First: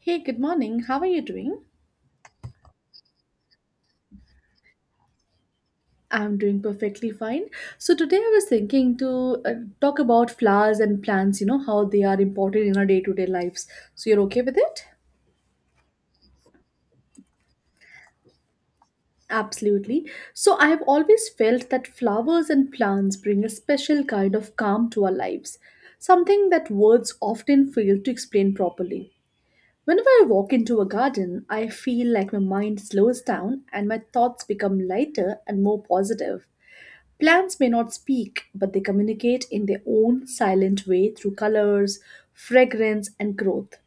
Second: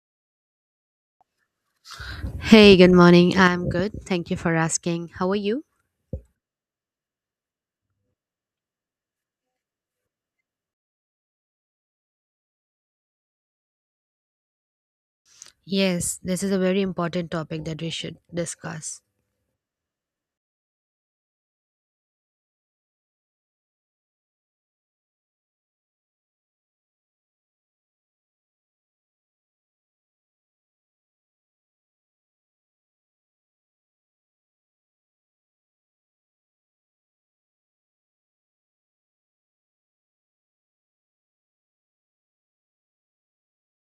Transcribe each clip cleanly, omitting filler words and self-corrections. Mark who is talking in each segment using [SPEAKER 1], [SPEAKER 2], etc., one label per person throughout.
[SPEAKER 1] Hey, good morning. How are you doing?
[SPEAKER 2] Hey, good morning. I'm good. Thank you for asking. How are you?
[SPEAKER 1] I'm doing perfectly fine. So today I was thinking to talk about flowers and plants, you know, how they are important in our day-to-day lives. So you're okay with it?
[SPEAKER 2] Yes, this is a very important topic that we should discuss.
[SPEAKER 1] Absolutely. So I have always felt that flowers and plants bring a special kind of calm to our lives, something that words often fail to explain properly. Whenever I walk into a garden, I feel like my mind slows down and my thoughts become lighter and more positive. Plants may not speak, but they communicate in their own silent way through colors, fragrance, and growth.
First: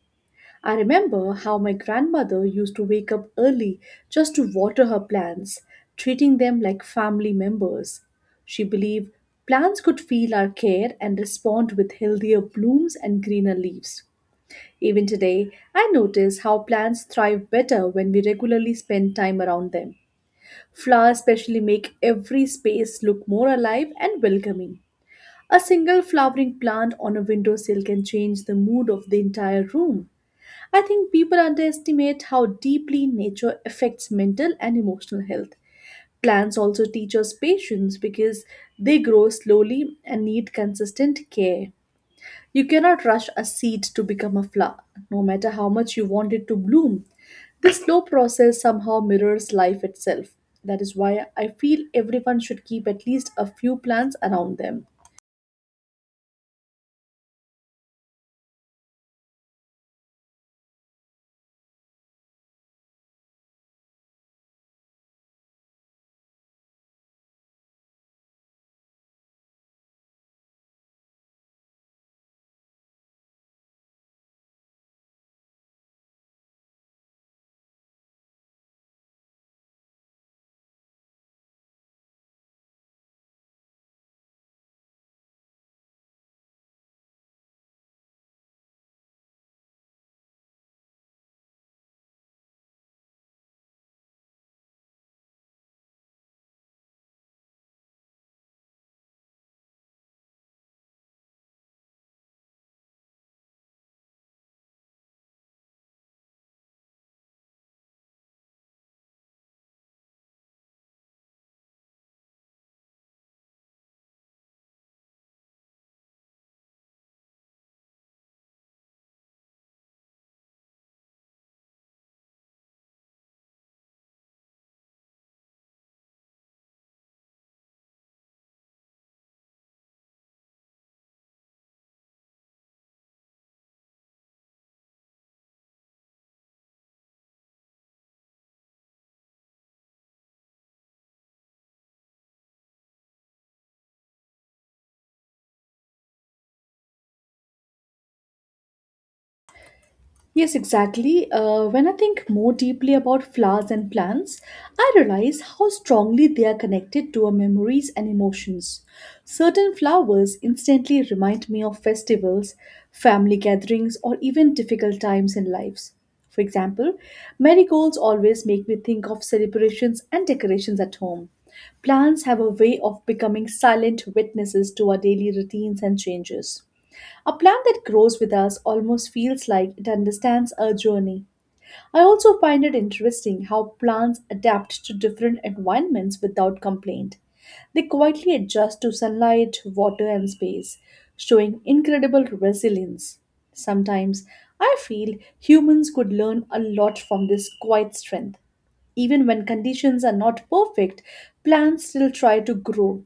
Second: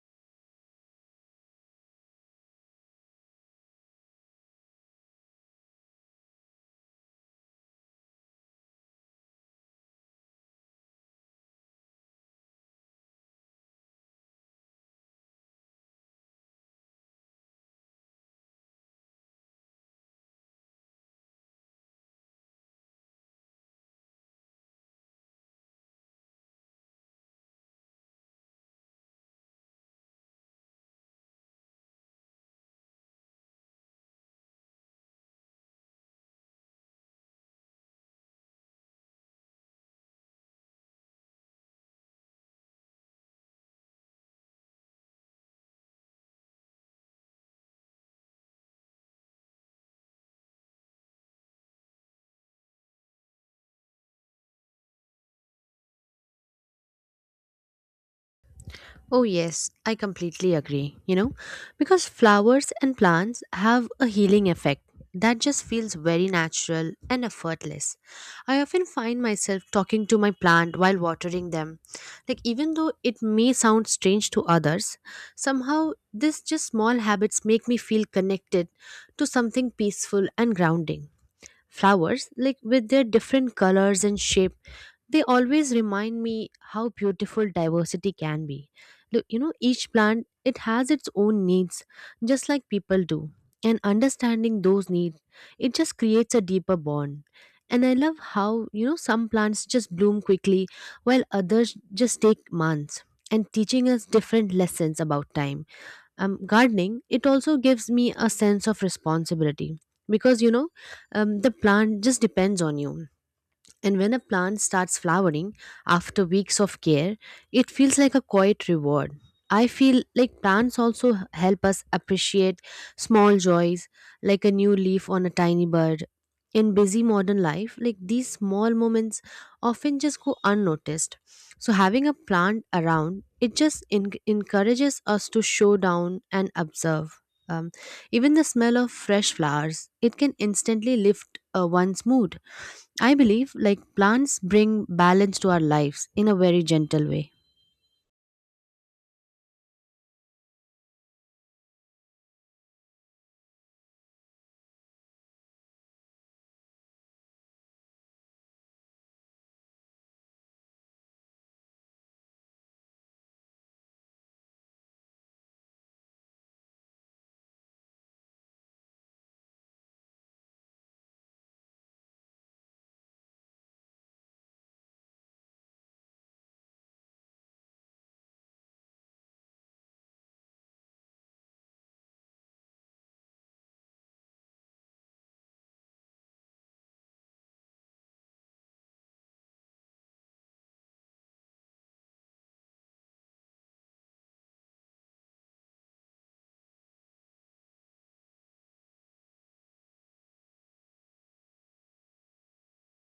[SPEAKER 1] I remember how my grandmother used to wake up early just to water her plants, treating them like family members. She believed plants could feel our care and respond with healthier blooms and greener leaves. Even today, I notice how plants thrive better when we regularly spend time around them. Flowers especially make every space look more alive and welcoming. A single flowering plant on a windowsill can change the mood of the entire room. I think people underestimate how deeply nature affects mental and emotional health. Plants also teach us patience because they grow slowly and need consistent care. You cannot rush a seed to become a flower, no matter how much you want it to bloom. This slow process somehow mirrors life itself. That is why I feel everyone should keep at least a few plants around them.
[SPEAKER 2] Oh, yes, I completely agree. Because flowers and plants have a healing effect that just feels very natural and effortless. I often find myself talking to my plant while watering them. Like, even though it may sound strange to others, somehow this just small habits make me feel connected to something peaceful and grounding. Flowers like with their different colors and shape. They always remind me how beautiful diversity can be. Look, each plant it has its own needs, just like people do. And understanding those needs, it just creates a deeper bond. And I love how, you know, some plants just bloom quickly while others just take months and teaching us different lessons about time. Gardening, it also gives me a sense of responsibility because the plant just depends on you. And when a plant starts flowering after weeks of care, it feels like a quiet reward. I feel like plants also help us appreciate small joys, like a new leaf on a tiny bird. In busy modern life, like these small moments often just go unnoticed. So having a plant around, it just encourages us to show down and observe. Um, Even the smell of fresh flowers, it can instantly lift one's mood. I believe like plants bring balance to our lives in a very gentle way.
[SPEAKER 1] Yes, exactly. When I think more deeply about flowers and plants, I realize how strongly they are connected to our memories and emotions. Certain flowers instantly remind me of festivals, family gatherings, or even difficult times in lives. For example, marigolds always make me think of celebrations and decorations at home. Plants have a way of becoming silent witnesses to our daily routines and changes. A plant that grows with us almost feels like it understands our journey. I also find it interesting how plants adapt to different environments without complaint. They quietly adjust to sunlight, water, and space, showing incredible resilience. Sometimes I feel humans could learn a lot from this quiet strength. Even when conditions are not perfect, plants still try to grow.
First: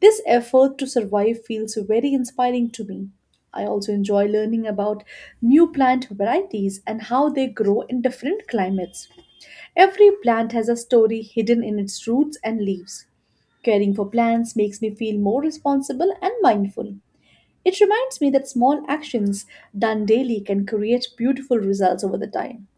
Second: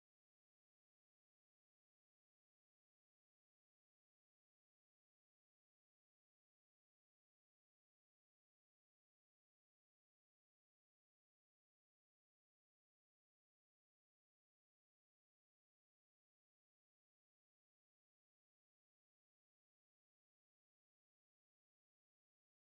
[SPEAKER 1] This effort to survive feels very inspiring to me. I also enjoy learning about new plant varieties and how they grow in different climates. Every plant has a story hidden in its roots and leaves. Caring for plants makes me feel more responsible and mindful. It reminds me that small actions done daily can create beautiful results over the time.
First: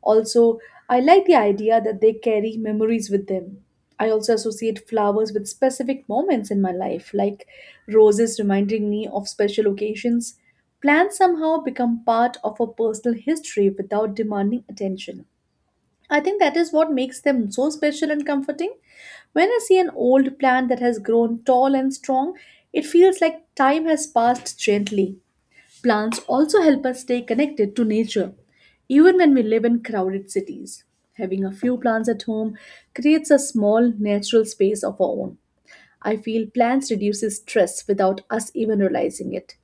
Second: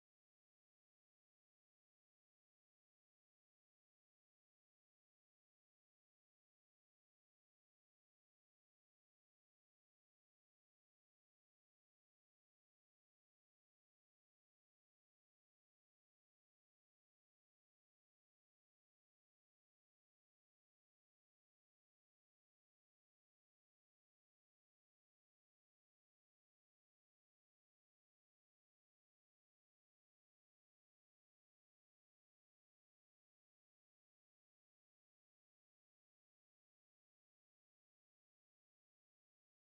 [SPEAKER 1] Also, I like the idea that they carry memories with them. I also associate flowers with specific moments in my life, like roses reminding me of special occasions. Plants somehow become part of a personal history without demanding attention. I think that is what makes them so special and comforting. When I see an old plant that has grown tall and strong, it feels like time has passed gently. Plants also help us stay connected to nature, even when we live in crowded cities. Having a few plants at home creates a small natural space of our own. I feel plants reduces stress without us even realizing it.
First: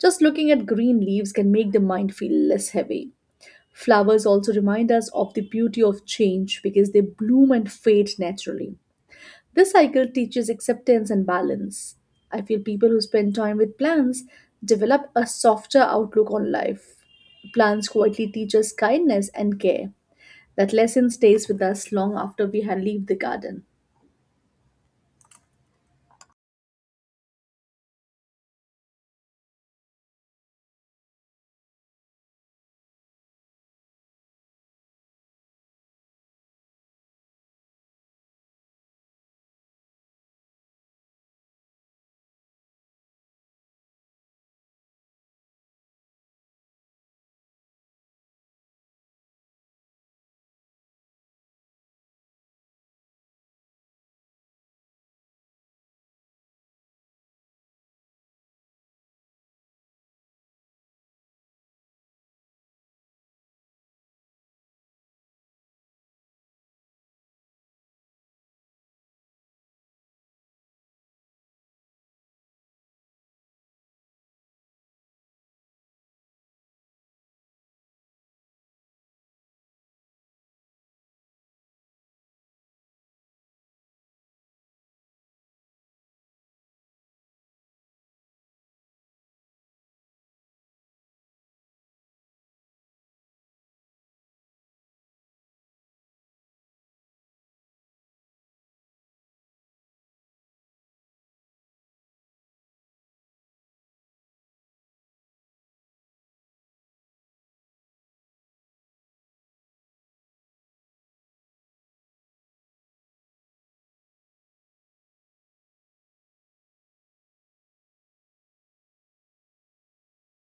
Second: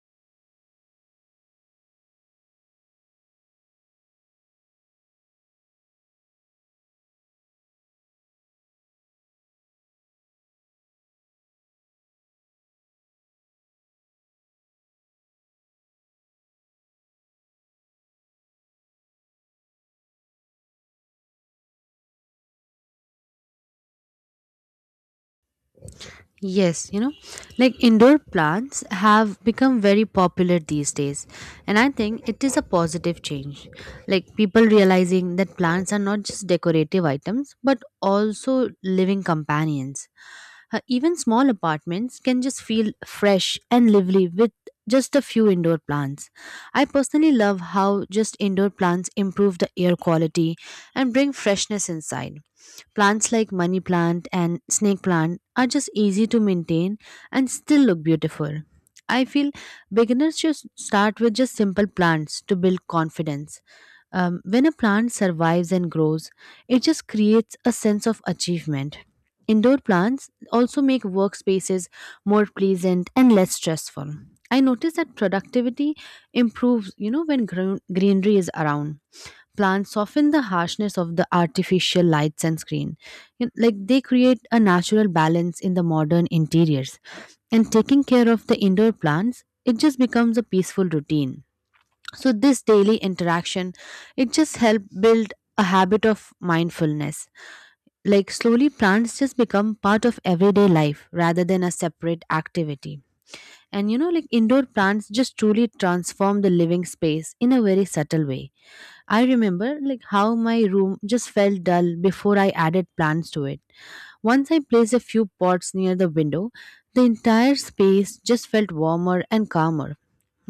[SPEAKER 1] Just looking at green leaves can make the mind feel less heavy. Flowers also remind us of the beauty of change because they bloom and fade naturally. This cycle teaches acceptance and balance. I feel people who spend time with plants develop a softer outlook on life. Plants quietly teach us kindness and care. That lesson stays with us long after we have leave the garden.
[SPEAKER 2] Yes, like indoor plants have become very popular these days, and I think it is a positive change. Like people realizing that plants are not just decorative items but also living companions. Even small apartments can just feel fresh and lively with just a few indoor plants. I personally love how just indoor plants improve the air quality and bring freshness inside. Plants like money plant and snake plant are just easy to maintain and still look beautiful. I feel beginners should start with just simple plants to build confidence. When a plant survives and grows, it just creates a sense of achievement. Indoor plants also make workspaces more pleasant and less stressful. I notice that productivity improves, you know, when greenery is around. Plants soften the harshness of the artificial lights and screen. You Like they create a natural balance in the modern interiors. And taking care of the indoor plants, it just becomes a peaceful routine. So this daily interaction, it just helps build a habit of mindfulness, like slowly, plants just become part of everyday life rather than a separate activity. And like indoor plants just truly transform the living space in a very subtle way. I remember like how my room just felt dull before I added plants to it. Once I placed a few pots near the window, the entire space just felt warmer and calmer.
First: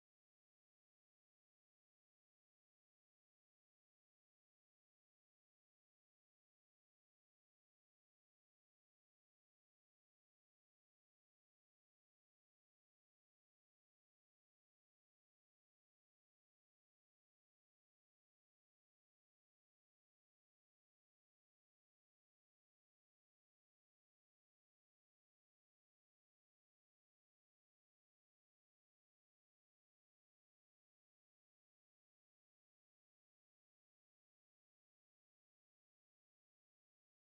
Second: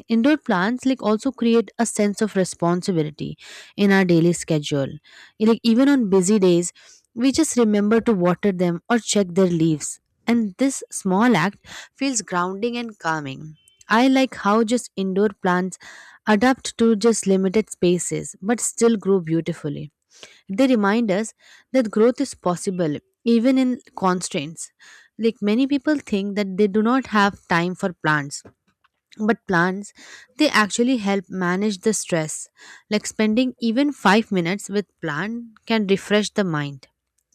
[SPEAKER 2] Indoor plants like also create a sense of responsibility in our daily schedule. Like even on busy days, we just remember to water them or check their leaves, and this small act feels grounding and calming. I like how just indoor plants adapt to just limited spaces but still grow beautifully. They remind us that growth is possible even in constraints. Like many people think that they do not have time for plants, but plants, they actually help manage the stress. Like spending even 5 minutes with plant can refresh the mind.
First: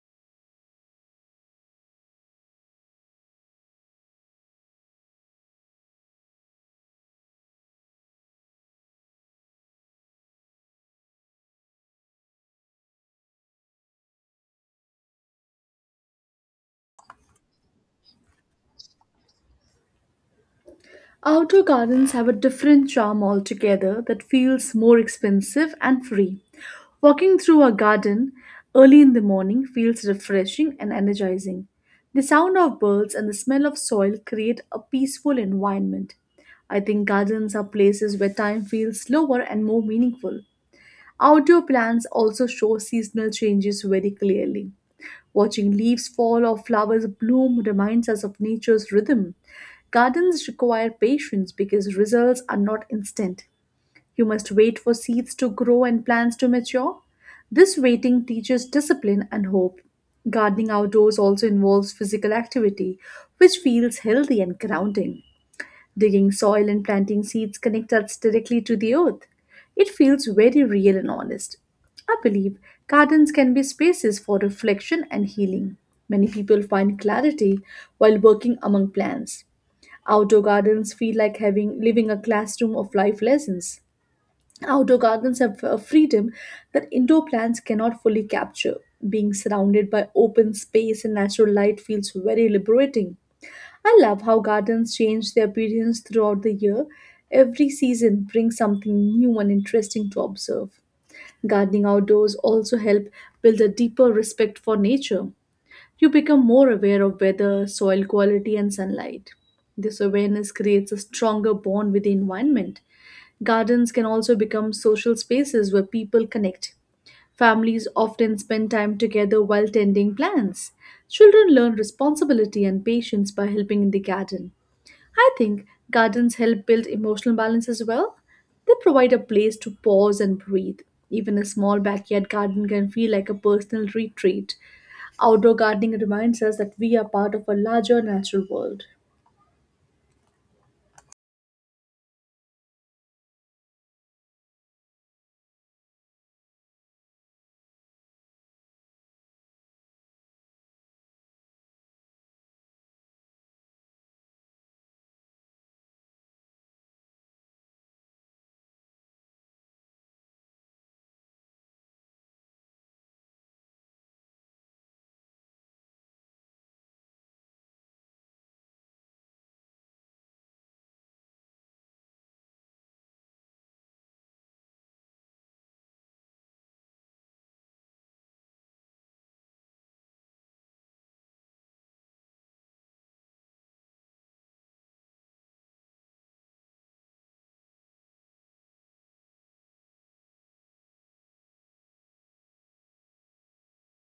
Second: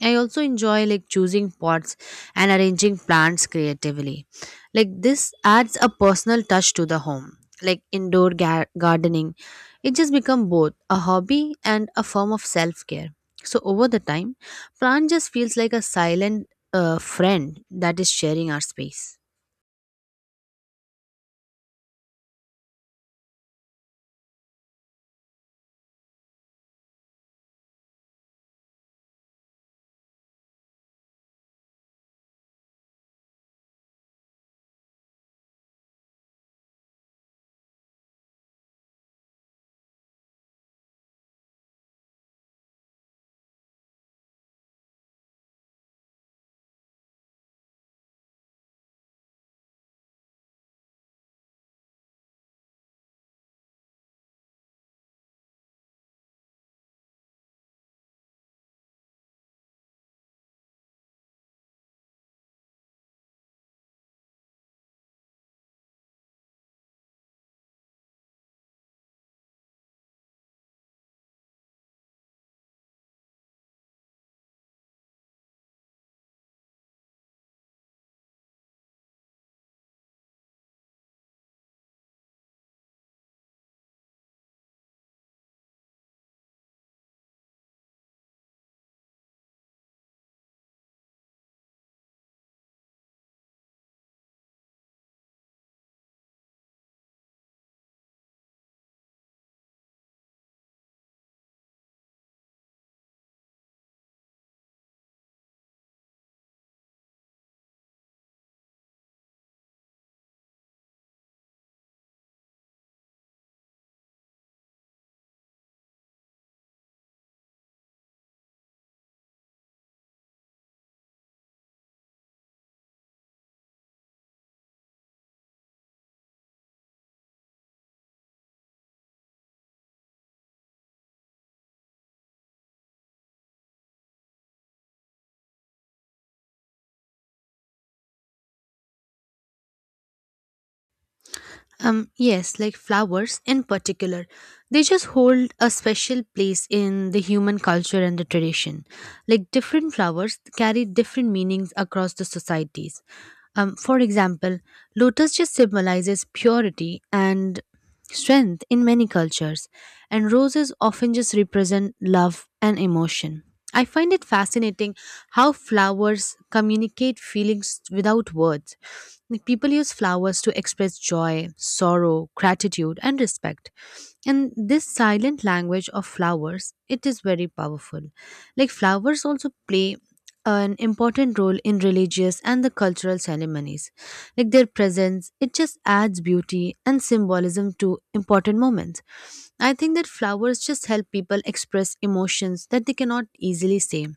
[SPEAKER 2] I also enjoy like choosing pots and arranging plants creatively. Like this adds a personal touch to the home. Like indoor gardening, it just become both a hobby and a form of self-care. So over the time, plant just feels like a silent friend that is sharing our space.
[SPEAKER 1] Outdoor gardens have a different charm altogether that feels more expensive and free. Walking through a garden early in the morning feels refreshing and energizing. The sound of birds and the smell of soil create a peaceful environment. I think gardens are places where time feels slower and more meaningful. Outdoor plants also show seasonal changes very clearly. Watching leaves fall or flowers bloom reminds us of nature's rhythm. Gardens require patience because results are not instant. You must wait for seeds to grow and plants to mature. This waiting teaches discipline and hope. Gardening outdoors also involves physical activity, which feels healthy and grounding. Digging soil and planting seeds connect us directly to the earth. It feels very real and honest. I believe gardens can be spaces for reflection and healing. Many people find clarity while working among plants. Outdoor gardens feel like having living a classroom of life lessons. Outdoor gardens have a freedom that indoor plants cannot fully capture. Being surrounded by open space and natural light feels very liberating. I love how gardens change their appearance throughout the year. Every season brings something new and interesting to observe. Gardening outdoors also help build a deeper respect for nature. You become more aware of weather, soil quality and sunlight. This awareness creates a stronger bond with the environment. Gardens can also become social spaces where people connect. Families often spend time together while tending plants. Children learn responsibility and patience by helping in the garden. I think gardens help build emotional balance as well. They provide a place to pause and breathe. Even a small backyard garden can feel like a personal retreat. Outdoor gardening reminds us that we are part of a larger natural world.
[SPEAKER 2] Yes, like flowers in particular. They just hold a special place in the human culture and the tradition. Like different flowers carry different meanings across the societies. For example, lotus just symbolizes purity and strength in many cultures, and roses often just represent love and emotion. I find it fascinating how flowers communicate feelings without words. Like, people use flowers to express joy, sorrow, gratitude, and respect. And this silent language of flowers, it is very powerful. Like flowers also play an important role in religious and the cultural ceremonies. Like their presence, it just adds beauty and symbolism to important moments. I think that flowers just help people express emotions that they cannot easily say.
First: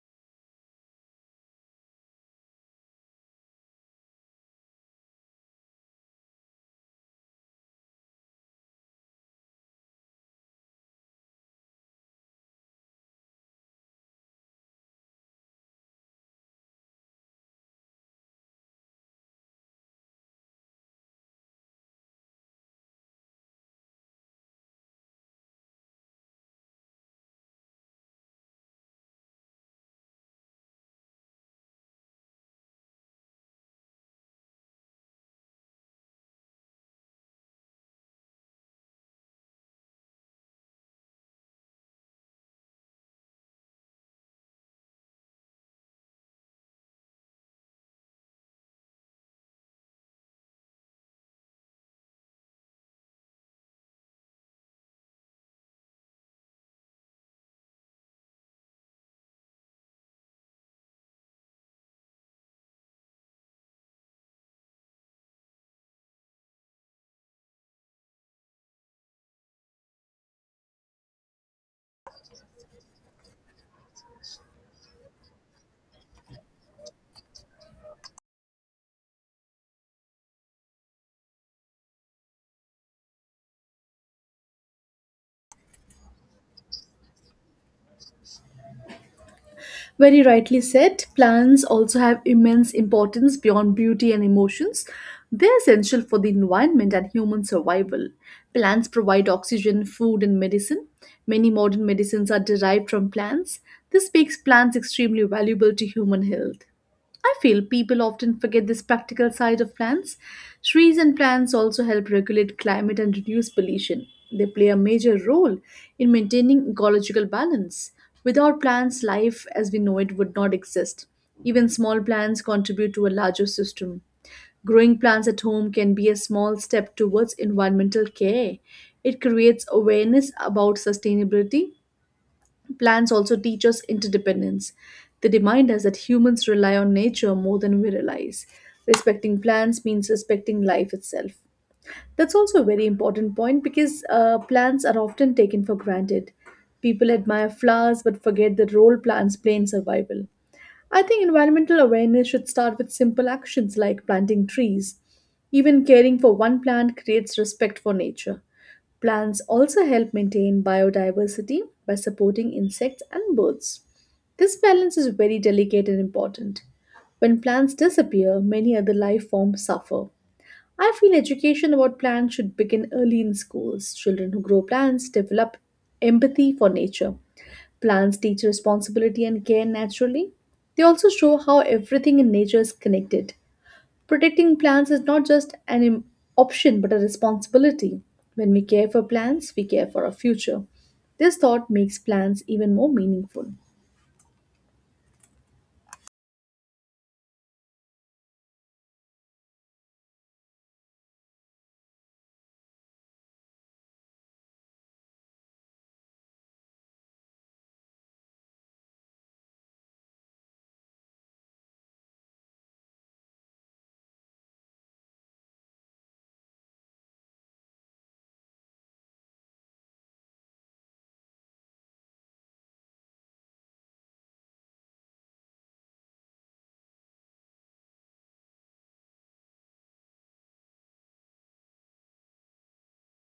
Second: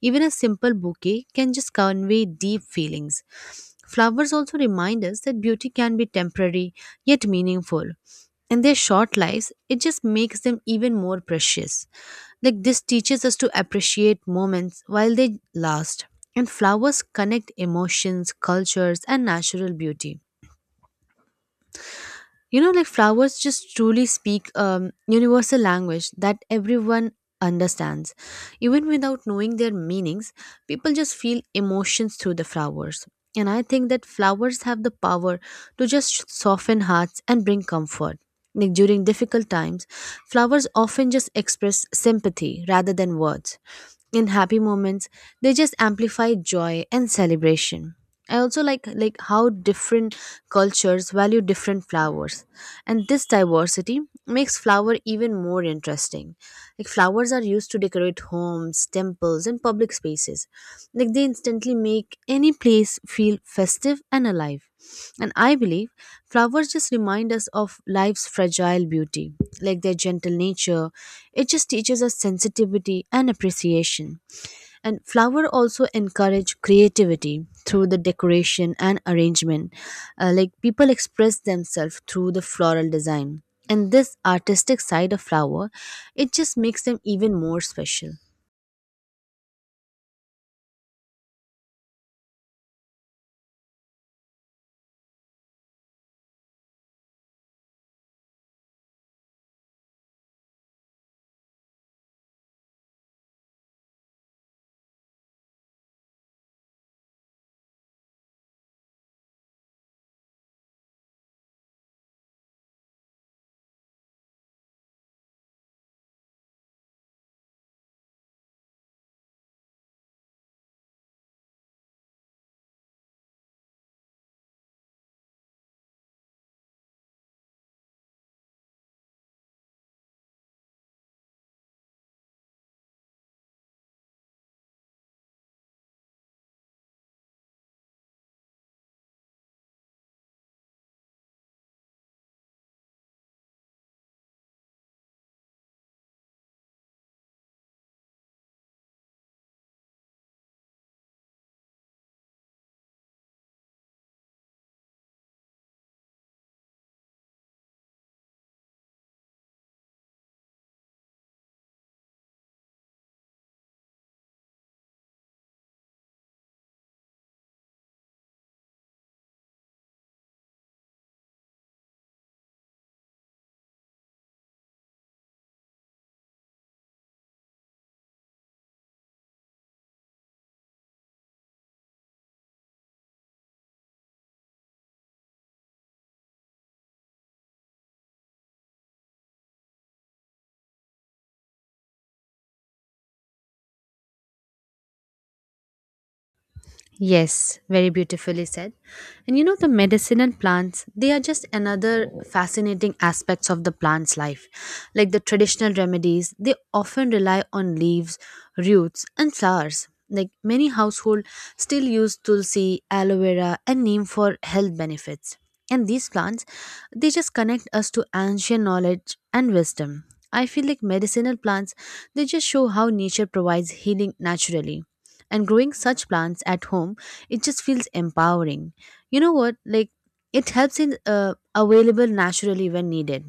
[SPEAKER 2] Even a simple bouquet can just convey deep feelings. Flowers also remind us that beauty can be temporary yet meaningful. In their short lives, it just makes them even more precious. Like this teaches us to appreciate moments while they last. And flowers connect emotions, cultures, and natural beauty. Like flowers just truly speak universal language that everyone understands, even without knowing their meanings. People just feel emotions through the flowers, and I think that flowers have the power to just soften hearts and bring comfort. Like during difficult times, flowers often just express sympathy rather than words. In happy moments, they just amplify joy and celebration. I also like how different cultures value different flowers, and this diversity makes flower even more interesting. Like flowers are used to decorate homes, temples, and public spaces. Like they instantly make any place feel festive and alive. And I believe flowers just remind us of life's fragile beauty, like their gentle nature. It just teaches us sensitivity and appreciation. And flower also encourage creativity through the decoration and arrangement. Like people express themselves through the floral design. And this artistic side of flower, it just makes them even more special.
[SPEAKER 1] Very rightly said, plants also have immense importance beyond beauty and emotions. They're essential for the environment and human survival. Plants provide oxygen, food, and medicine. Many modern medicines are derived from plants. This makes plants extremely valuable to human health. I feel people often forget this practical side of plants. Trees and plants also help regulate climate and reduce pollution. They play a major role in maintaining ecological balance. Without plants, life as we know it would not exist. Even small plants contribute to a larger system. Growing plants at home can be a small step towards environmental care. It creates awareness about sustainability. Plants also teach us interdependence. They remind us that humans rely on nature more than we realize. Respecting plants means respecting life itself. That's also a very important point because plants are often taken for granted. People admire flowers but forget the role plants play in survival. I think environmental awareness should start with simple actions like planting trees. Even caring for one plant creates respect for nature. Plants also help maintain biodiversity by supporting insects and birds. This balance is very delicate and important. When plants disappear, many other life forms suffer. I feel education about plants should begin early in schools. Children who grow plants develop empathy for nature. Plants teach responsibility and care naturally. They also show how everything in nature is connected. Protecting plants is not just an option but a responsibility. When we care for plants, we care for our future. This thought makes plants even more meaningful.
[SPEAKER 2] Yes, very beautifully said. And the medicinal plants, they are just another fascinating aspects of the plant's life. Like the traditional remedies, they often rely on leaves, roots, and flowers. Like many households still use tulsi, aloe vera, and neem for health benefits. And these plants, they just connect us to ancient knowledge and wisdom. I feel like medicinal plants, they just show how nature provides healing naturally, and growing such plants at home, it just feels empowering. You know what, like it helps in available naturally when needed.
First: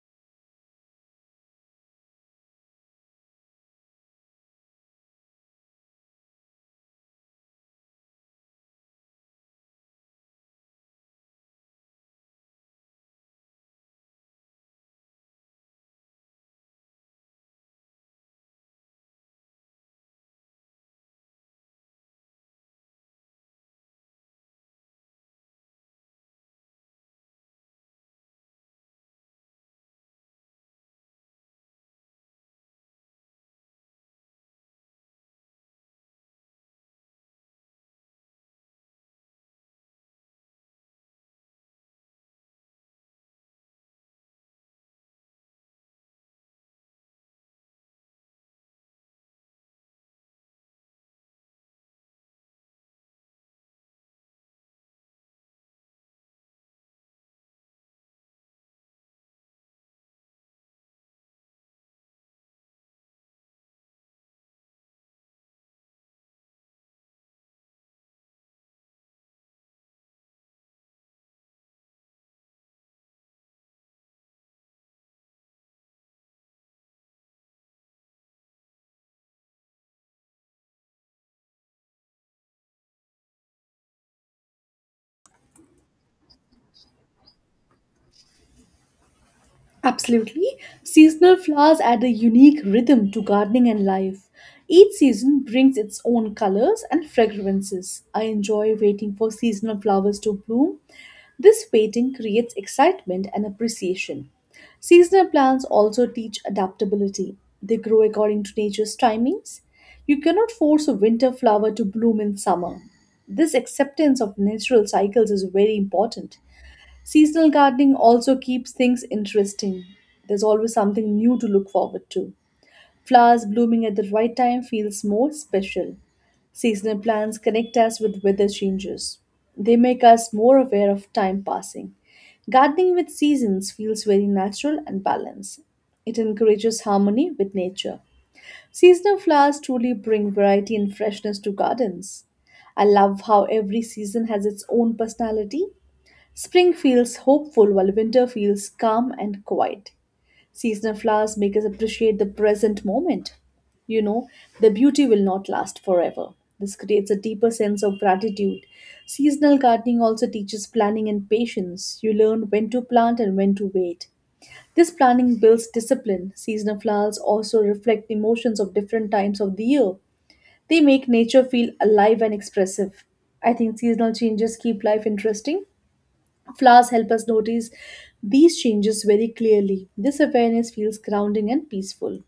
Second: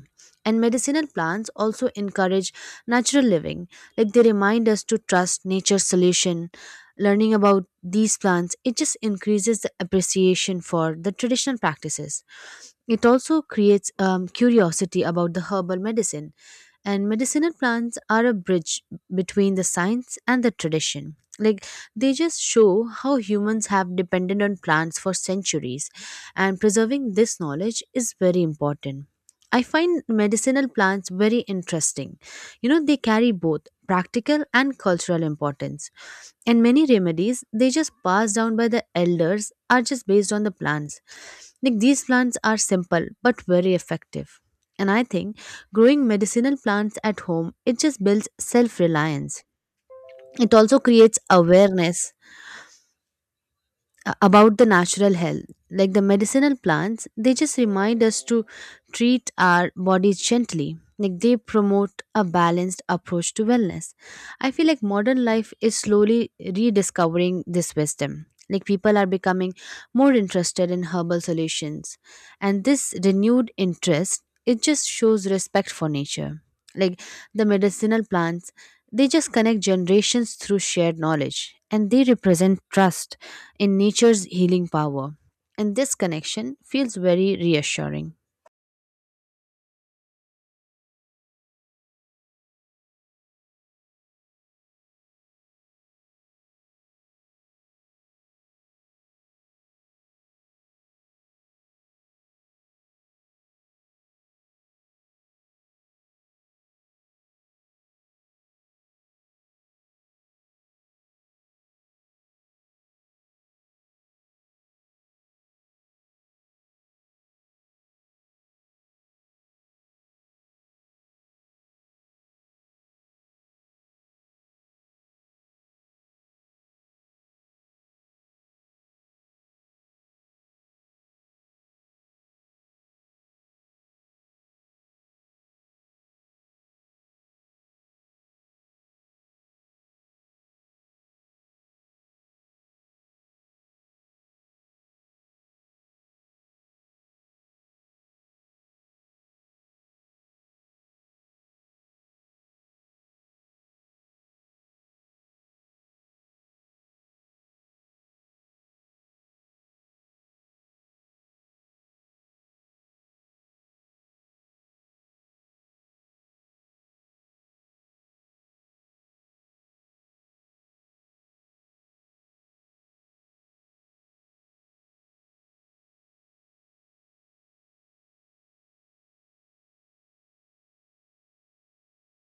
[SPEAKER 2] And medicinal plants also encourage natural living. Like they remind us to trust nature's solution. Learning about these plants, it just increases the appreciation for the traditional practices. It also creates curiosity about the herbal medicine. And medicinal plants are a bridge between the science and the tradition. Like they just show how humans have depended on plants for centuries, and preserving this knowledge is very important. I find medicinal plants very interesting. You know, they carry both practical and cultural importance. And many remedies, they just pass down by the elders, are just based on the plants. Like these plants are simple but very effective. And I think growing medicinal plants at home, it just builds self reliance. It also creates awareness about the natural health. Like the medicinal plants, they just remind us to treat our bodies gently. Like they promote a balanced approach to wellness. I feel like modern life is slowly rediscovering this wisdom. Like people are becoming more interested in herbal solutions, and this renewed interest, it just shows respect for nature. Like the medicinal plants, they just connect generations through shared knowledge, and they represent trust in nature's healing power. And this connection feels very reassuring.
[SPEAKER 1] Absolutely. Seasonal flowers add a unique rhythm to gardening and life. Each season brings its own colors and fragrances. I enjoy waiting for seasonal flowers to bloom. This waiting creates excitement and appreciation. Seasonal plants also teach adaptability. They grow according to nature's timings. You cannot force a winter flower to bloom in summer. This acceptance of natural cycles is very important. Seasonal gardening also keeps things interesting. There's always something new to look forward to. Flowers blooming at the right time feels more special. Seasonal plants connect us with weather changes. They make us more aware of time passing. Gardening with seasons feels very natural and balanced. It encourages harmony with nature. Seasonal flowers truly bring variety and freshness to gardens. I love how every season has its own personality. Spring feels hopeful while winter feels calm and quiet. Seasonal flowers make us appreciate the present moment. You know, their beauty will not last forever. This creates a deeper sense of gratitude. Seasonal gardening also teaches planning and patience. You learn when to plant and when to wait. This planning builds discipline. Seasonal flowers also reflect emotions of different times of the year. They make nature feel alive and expressive. I think seasonal changes keep life interesting. Flowers help us notice these changes very clearly. This awareness feels grounding and peaceful.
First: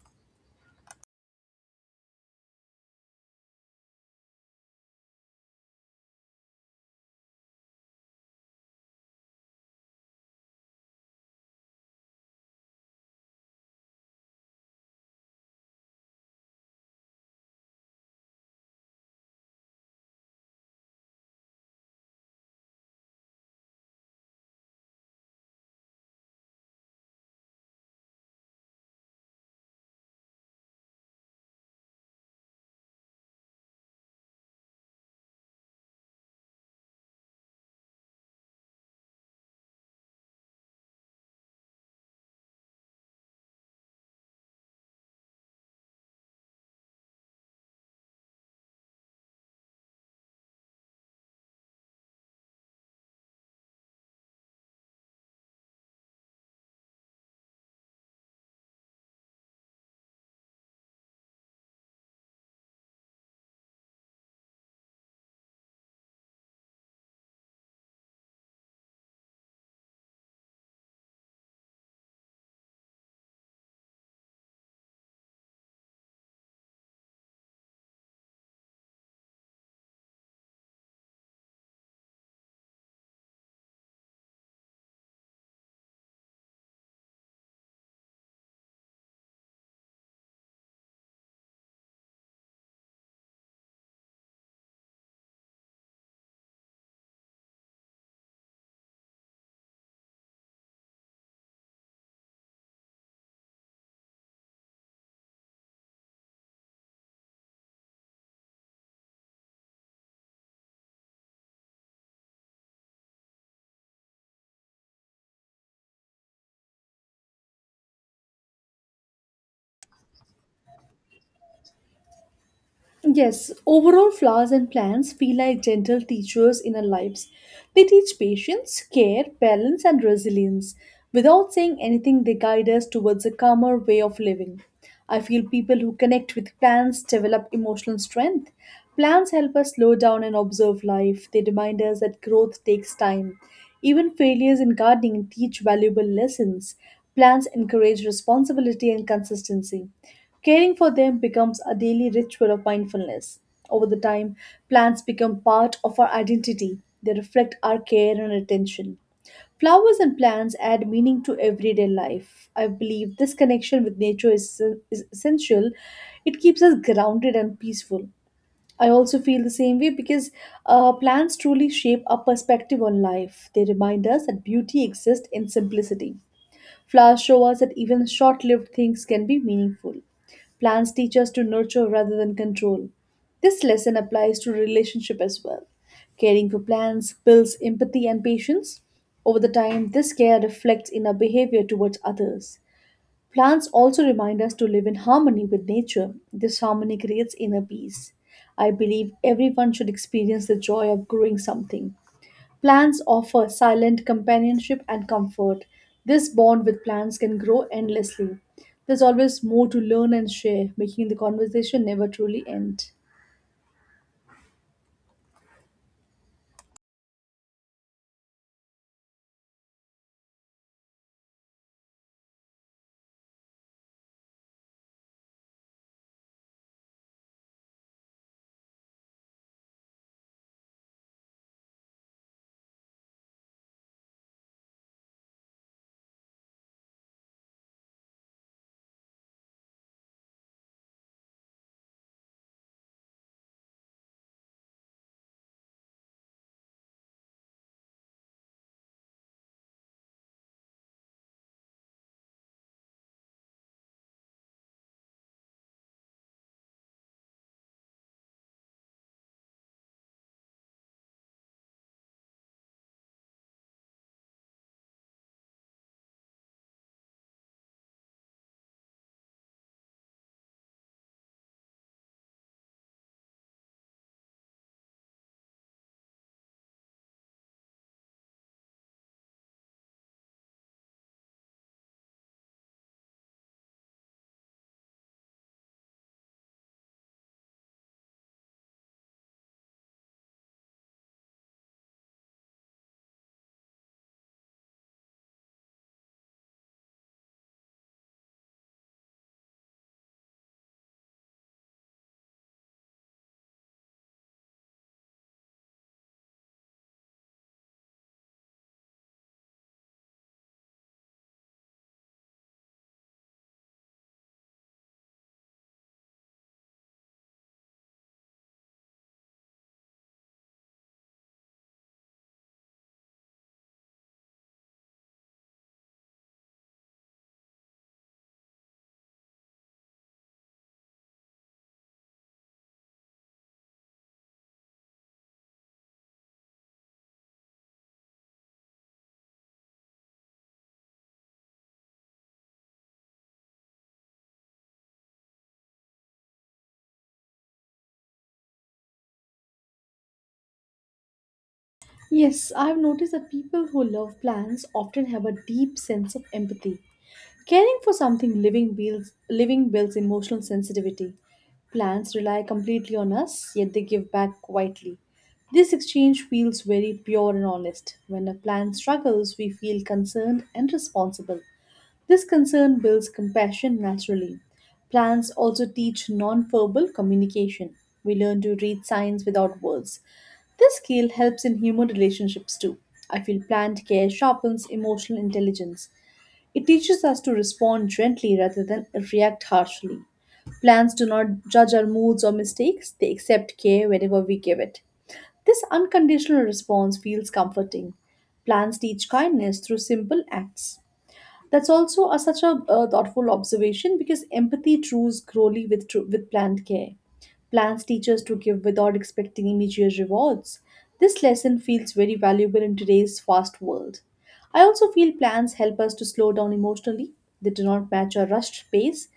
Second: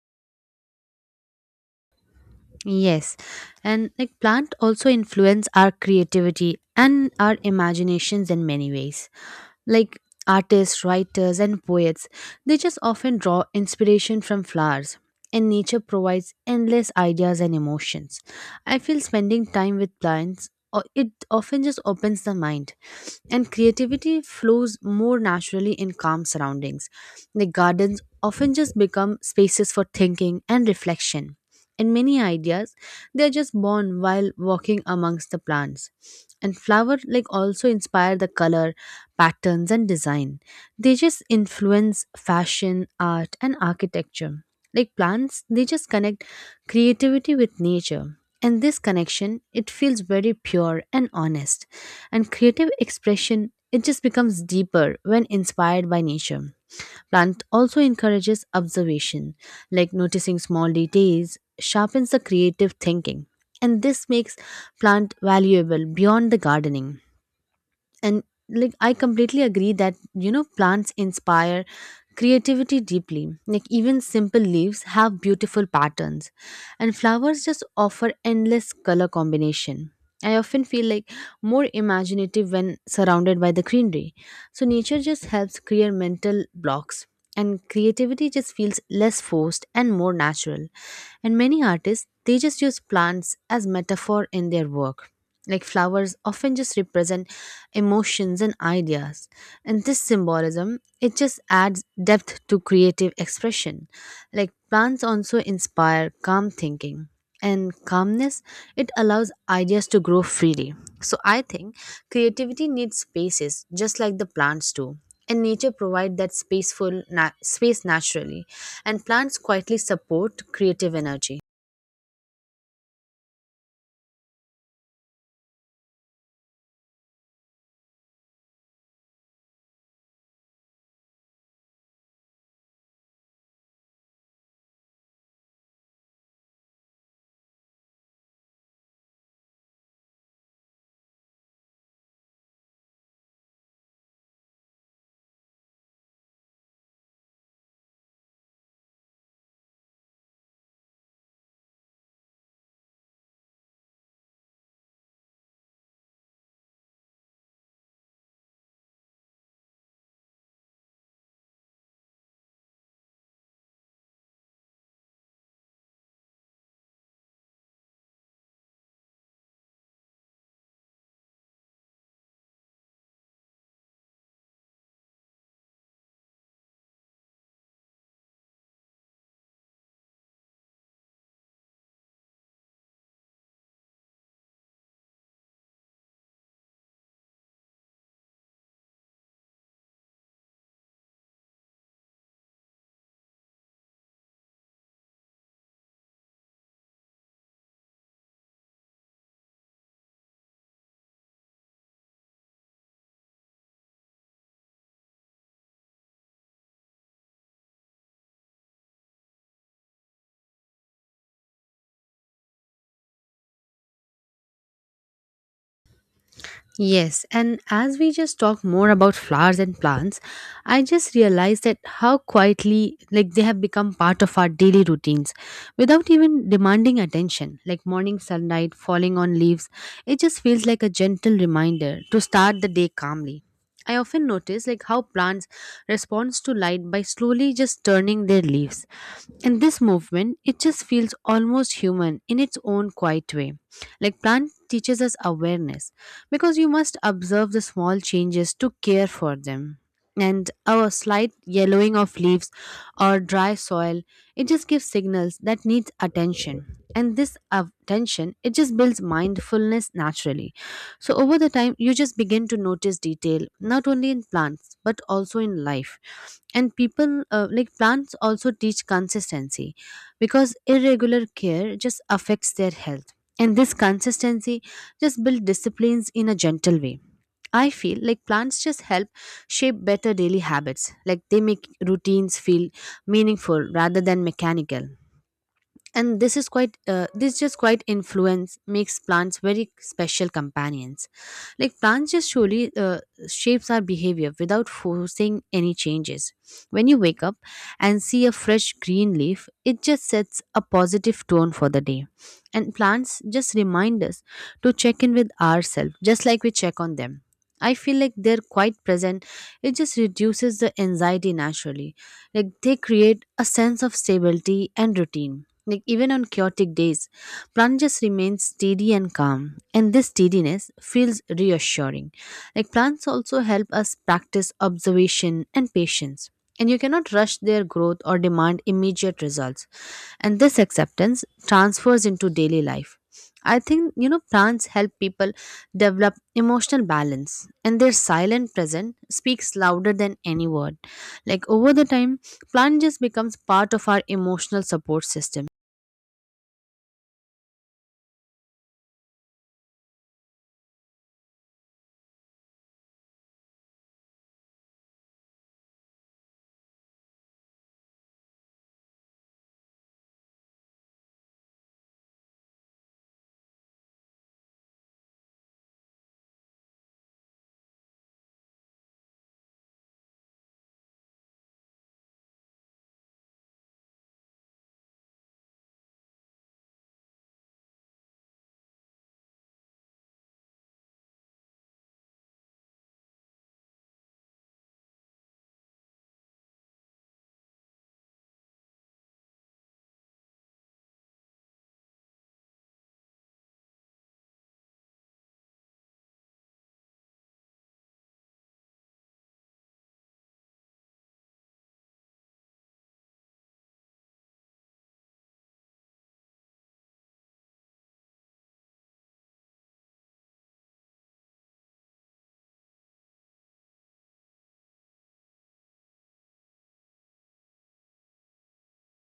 [SPEAKER 2] Yes, and like plant also influence our creativity and our imaginations in many ways. Like artists, writers, and poets. They just often draw inspiration from flowers, and nature provides endless ideas and emotions. I feel spending time with plants. It often just opens the mind, and creativity flows more naturally in calm surroundings. The gardens often just become spaces for thinking and reflection. In many ideas, they are just born while walking amongst the plants. And flower like also inspire the color, patterns and design. They just influence fashion, art and architecture. Like plants, they just connect creativity with nature. And this connection, it feels very pure and honest. And creative expression, it just becomes deeper when inspired by nature. Plant also encourages observation, like noticing small details, sharpens the creative thinking, and this makes plant valuable beyond the gardening. And like I completely agree that you know plants inspire creativity deeply, like even simple leaves have beautiful patterns and flowers just offer endless color combination. I often feel like more imaginative when surrounded by the greenery, so nature just helps clear mental blocks and creativity just feels less forced and more natural. And many artists, they just use plants as metaphor in their work, like flowers often just represent emotions and ideas, and this symbolism, it just adds depth to creative expression. Like plants also inspire calm thinking, and calmness, it allows ideas to grow freely. So I think creativity needs spaces just like the plants do, and nature provide that space naturally, and plants quietly support creative energy.
[SPEAKER 1] Yes, overall, flowers and plants feel like gentle teachers in our lives. They teach patience, care, balance, and resilience. Without saying anything, they guide us towards a calmer way of living. I feel people who connect with plants develop emotional strength. Plants help us slow down and observe life. They remind us that growth takes time. Even failures in gardening teach valuable lessons. Plants encourage responsibility and consistency. Caring for them becomes a daily ritual of mindfulness. Over the time, plants become part of our identity. They reflect our care and attention. Flowers and plants add meaning to everyday life. I believe this connection with nature is essential. It keeps us grounded and peaceful. I also feel the same way because plants truly shape our perspective on life. They remind us that beauty exists in simplicity. Flowers show us that even short lived things can be meaningful. Plants teach us to nurture rather than control. This lesson applies to relationship as well. Caring for plants builds empathy and patience. Over the time, this care reflects in our behavior towards others. Plants also remind us to live in harmony with nature. This harmony creates inner peace. I believe everyone should experience the joy of growing something. Plants offer silent companionship and comfort. This bond with plants can grow endlessly. There's always more to learn and share, making the conversation never truly end.
[SPEAKER 2] Yes, and as we just talk more about flowers and plants, I just realized that how quietly like they have become part of our daily routines without even demanding attention. Like morning sunlight falling on leaves, it just feels like a gentle reminder to start the day calmly. I often notice like how plants responds to light by slowly just turning their leaves. And this movement, it just feels almost human in its own quiet way. Like plant teaches us awareness because you must observe the small changes to care for them. And our slight yellowing of leaves or dry soil, it just gives signals that needs attention. And this attention, it just builds mindfulness naturally. So over the time, you just begin to notice detail, not only in plants, but also in life and people. Like plants also teach consistency because irregular care just affects their health, and this consistency just build disciplines in a gentle way. I feel like plants just help shape better daily habits, like they make routines feel meaningful rather than mechanical. And this is quite this just quite influence makes plants very special companions. Like plants just surely shapes our behavior without forcing any changes. When you wake up and see a fresh green leaf, it just sets a positive tone for the day, and plants just remind us to check in with ourselves just like we check on them. I feel like they're quite present, it just reduces the anxiety naturally. Like they create a sense of stability and routine, like even on chaotic days, plants remain steady and calm, and this steadiness feels reassuring. Like plants also help us practice observation and patience, and you cannot rush their growth or demand immediate results, and this acceptance transfers into daily life. I think you know plants help people develop emotional balance, and their silent presence speaks louder than any word. Like over the time, plant just becomes part of our emotional support system.
[SPEAKER 1] Yes, I've noticed that people who love plants often have a deep sense of empathy. Caring for something living builds emotional sensitivity. Plants rely completely on us, yet they give back quietly. This exchange feels very pure and honest. When a plant struggles, we feel concerned and responsible. This concern builds compassion naturally. Plants also teach nonverbal communication. We learn to read signs without words. This skill helps in human relationships too. I feel plant care sharpens emotional intelligence. It teaches us to respond gently rather than react harshly. Plants do not judge our moods or mistakes, they accept care whenever we give it. This unconditional response feels comforting. Plants teach kindness through simple acts. That's also a, such a, Thoughtful observation because empathy grows slowly with with planned care plans teachers to give without expecting immediate rewards. This lesson feels very valuable in today's fast world. I also feel plans help us to slow down emotionally. They do not match our rushed pace.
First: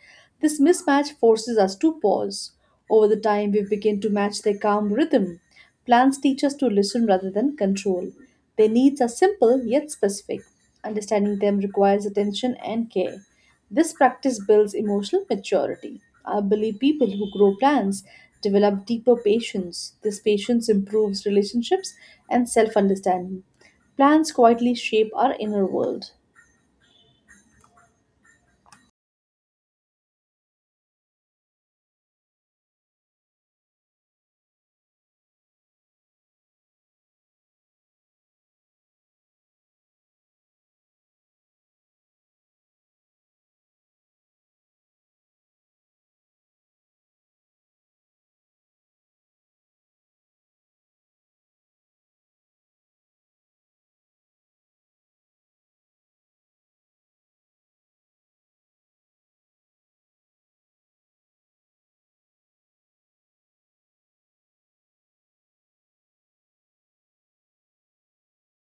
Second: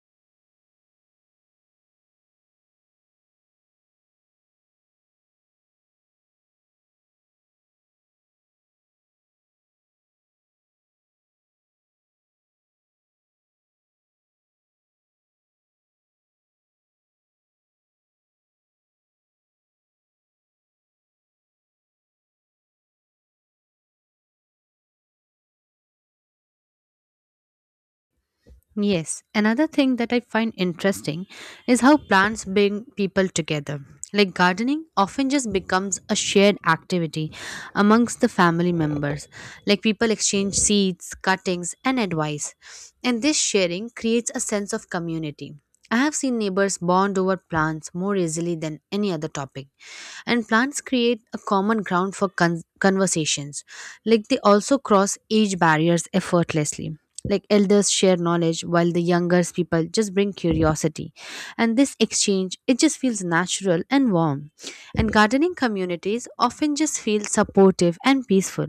[SPEAKER 1] This mismatch forces us to pause. Over the time, we begin to match their calm rhythm. Plans teach us to listen rather than control. Their needs are simple yet specific. Understanding them requires attention and care. This practice builds emotional maturity. I believe people who grow plants develop deeper patience. This patience improves relationships and self understanding. Plants quietly shape our inner world.
[SPEAKER 2] Yes, another thing that I find interesting is how plants bring people together. Like gardening often just becomes a shared activity amongst the family members. Like people exchange seeds, cuttings, and advice. And this sharing creates a sense of community. I have seen neighbors bond over plants more easily than any other topic. And plants create a common ground for conversations. Like they also cross age barriers effortlessly, like elders share knowledge while the younger people just bring curiosity, and this exchange, it just feels natural and warm. And gardening communities often just feel supportive and peaceful,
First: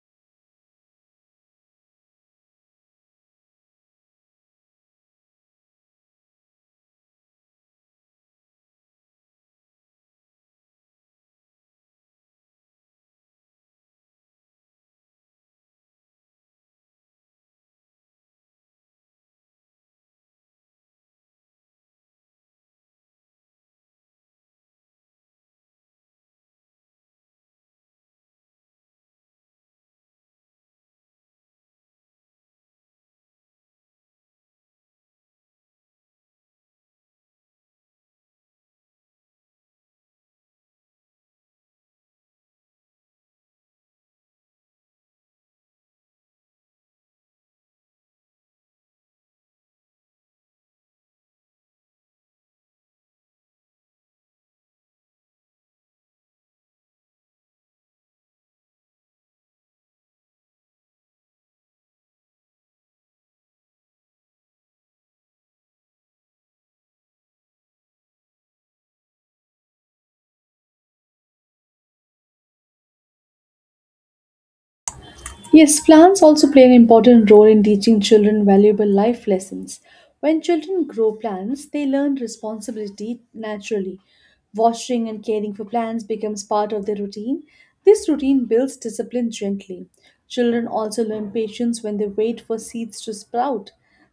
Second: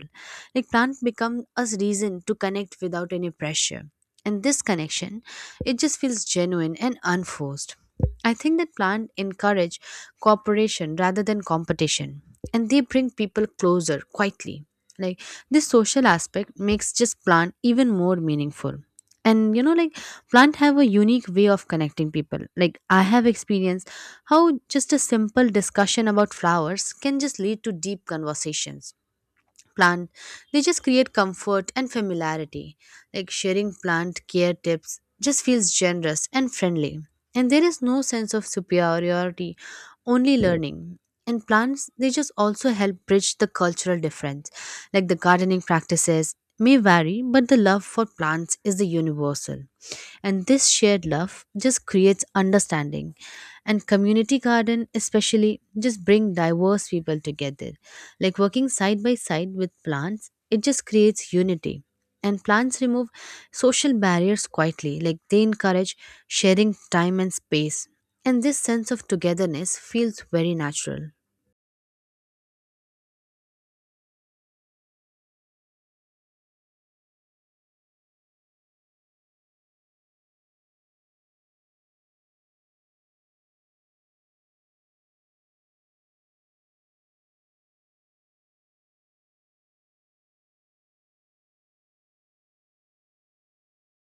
[SPEAKER 2] like plants become a reason to connect without any pressure, and this connection, it just feels genuine and unforced. I think that plants encourage cooperation rather than competition, and they bring people closer quietly. Like this social aspect makes just plant even more meaningful. And you know like plant have a unique way of connecting people, like I have experienced how just a simple discussion about flowers can just lead to deep conversations. Plant, they just create comfort and familiarity, like sharing plant care tips just feels generous and friendly, and there is no sense of superiority, only learning. And plants, they just also help bridge the cultural difference, like the gardening practices may vary but the love for plants is the universal, and this shared love just creates understanding. And community garden especially just bring diverse people together, like working side by side with plants, it just creates unity. And plants remove social barriers quietly, like they encourage sharing time and space, and this sense of togetherness feels very natural.
[SPEAKER 1] Yes, plants also play an important role in teaching children valuable life lessons. When children grow plants, they learn responsibility naturally. Washing and caring for plants becomes part of their routine. This routine builds discipline gently. Children also learn patience when they wait for seeds to sprout.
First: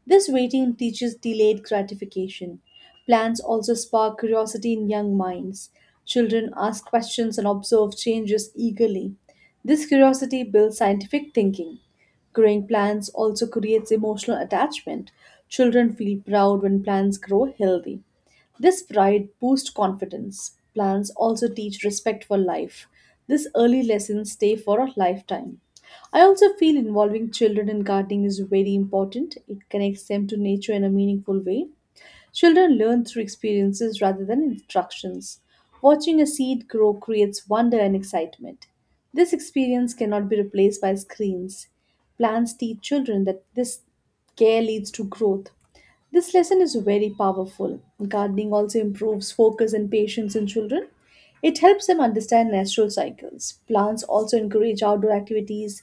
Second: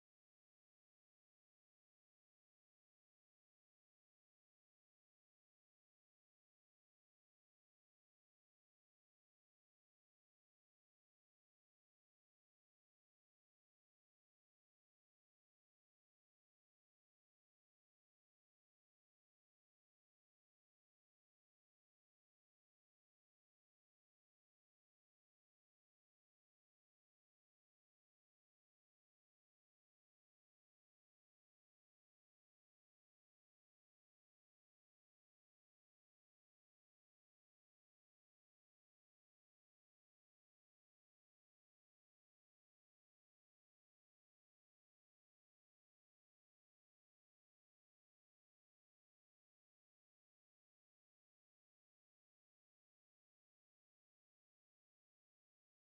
[SPEAKER 1] This waiting teaches delayed gratification. Plants also spark curiosity in young minds. Children ask questions and observe changes eagerly. This curiosity builds scientific thinking. Growing plants also creates emotional attachment. Children feel proud when plants grow healthy. This pride boosts confidence. Plants also teach respect for life. These early lessons stay for a lifetime. I also feel involving children in gardening is very important. It connects them to nature in a meaningful way. Children learn through experiences rather than instructions. Watching a seed grow creates wonder and excitement. This experience cannot be replaced by screens. Plants teach children that this care leads to growth. This lesson is very powerful. Gardening also improves focus and patience in children. It helps them understand natural cycles. Plants also encourage outdoor activities.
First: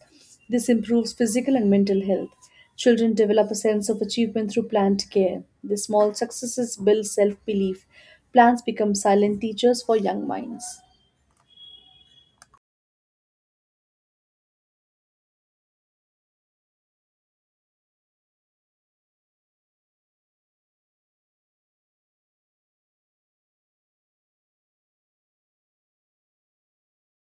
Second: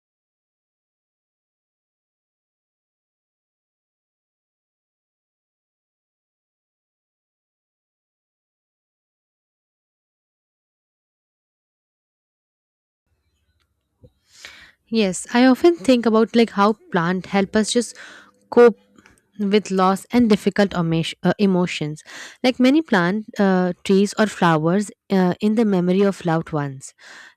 [SPEAKER 1] This improves physical and mental health. Children develop a sense of achievement through plant care. The small successes build self belief. Plants become silent teachers for young minds.
[SPEAKER 2] Yes, I often think about like how plant help us just cope with loss and difficult emotions. Like many plant trees or flowers in the memory of loved ones.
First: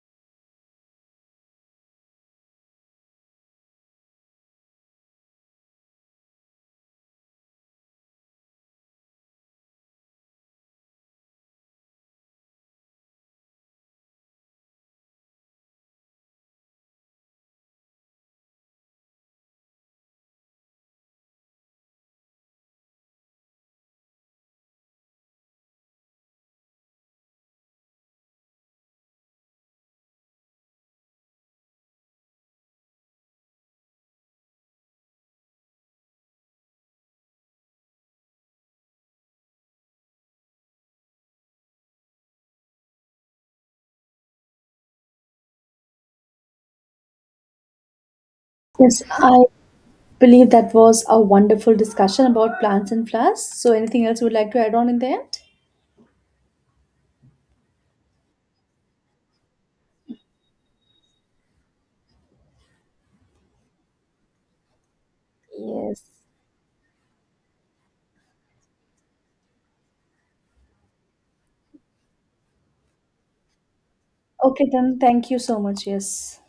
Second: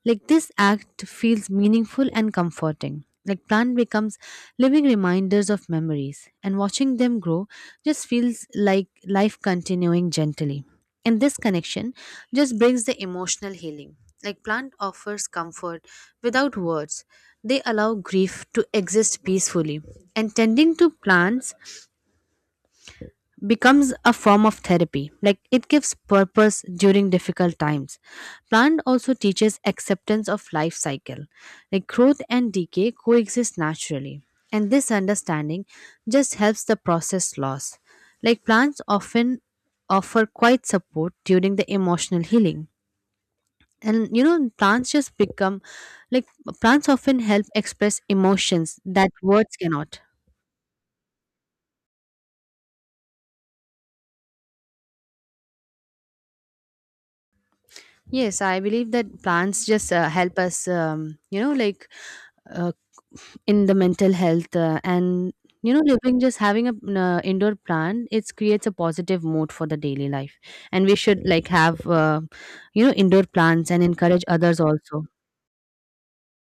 [SPEAKER 2] Like this act feels meaningful and comforting. Like plant becomes living reminders of memories, and watching them grow just feels like life continuing gently. And this connection just brings the emotional healing. Like plant offers comfort without words. They allow grief to exist peacefully. And tending to plants becomes a form of therapy, like it gives purpose during difficult times. Plant also teaches acceptance of life cycle, like growth and decay coexist naturally, and this understanding just helps the process loss. Like plants often offer quite support during the emotional healing. And you know plants just become, like, plants often help express emotions
[SPEAKER 1] Yes,
[SPEAKER 2] that
[SPEAKER 1] I
[SPEAKER 2] words cannot.
[SPEAKER 1] believe that was a wonderful discussion about plants and flowers. So, anything else you would like to add on in the end?
[SPEAKER 2] Yes, I believe that plants just help us you know, like, uh, in the mental health and you know,
[SPEAKER 1] Yes.
[SPEAKER 2] living, just having a indoor plant, it creates a positive mood for the daily life. And we should like have, you know, indoor plants and encourage others
[SPEAKER 1] Okay, then
[SPEAKER 2] also.
[SPEAKER 1] thank you so much. Yes.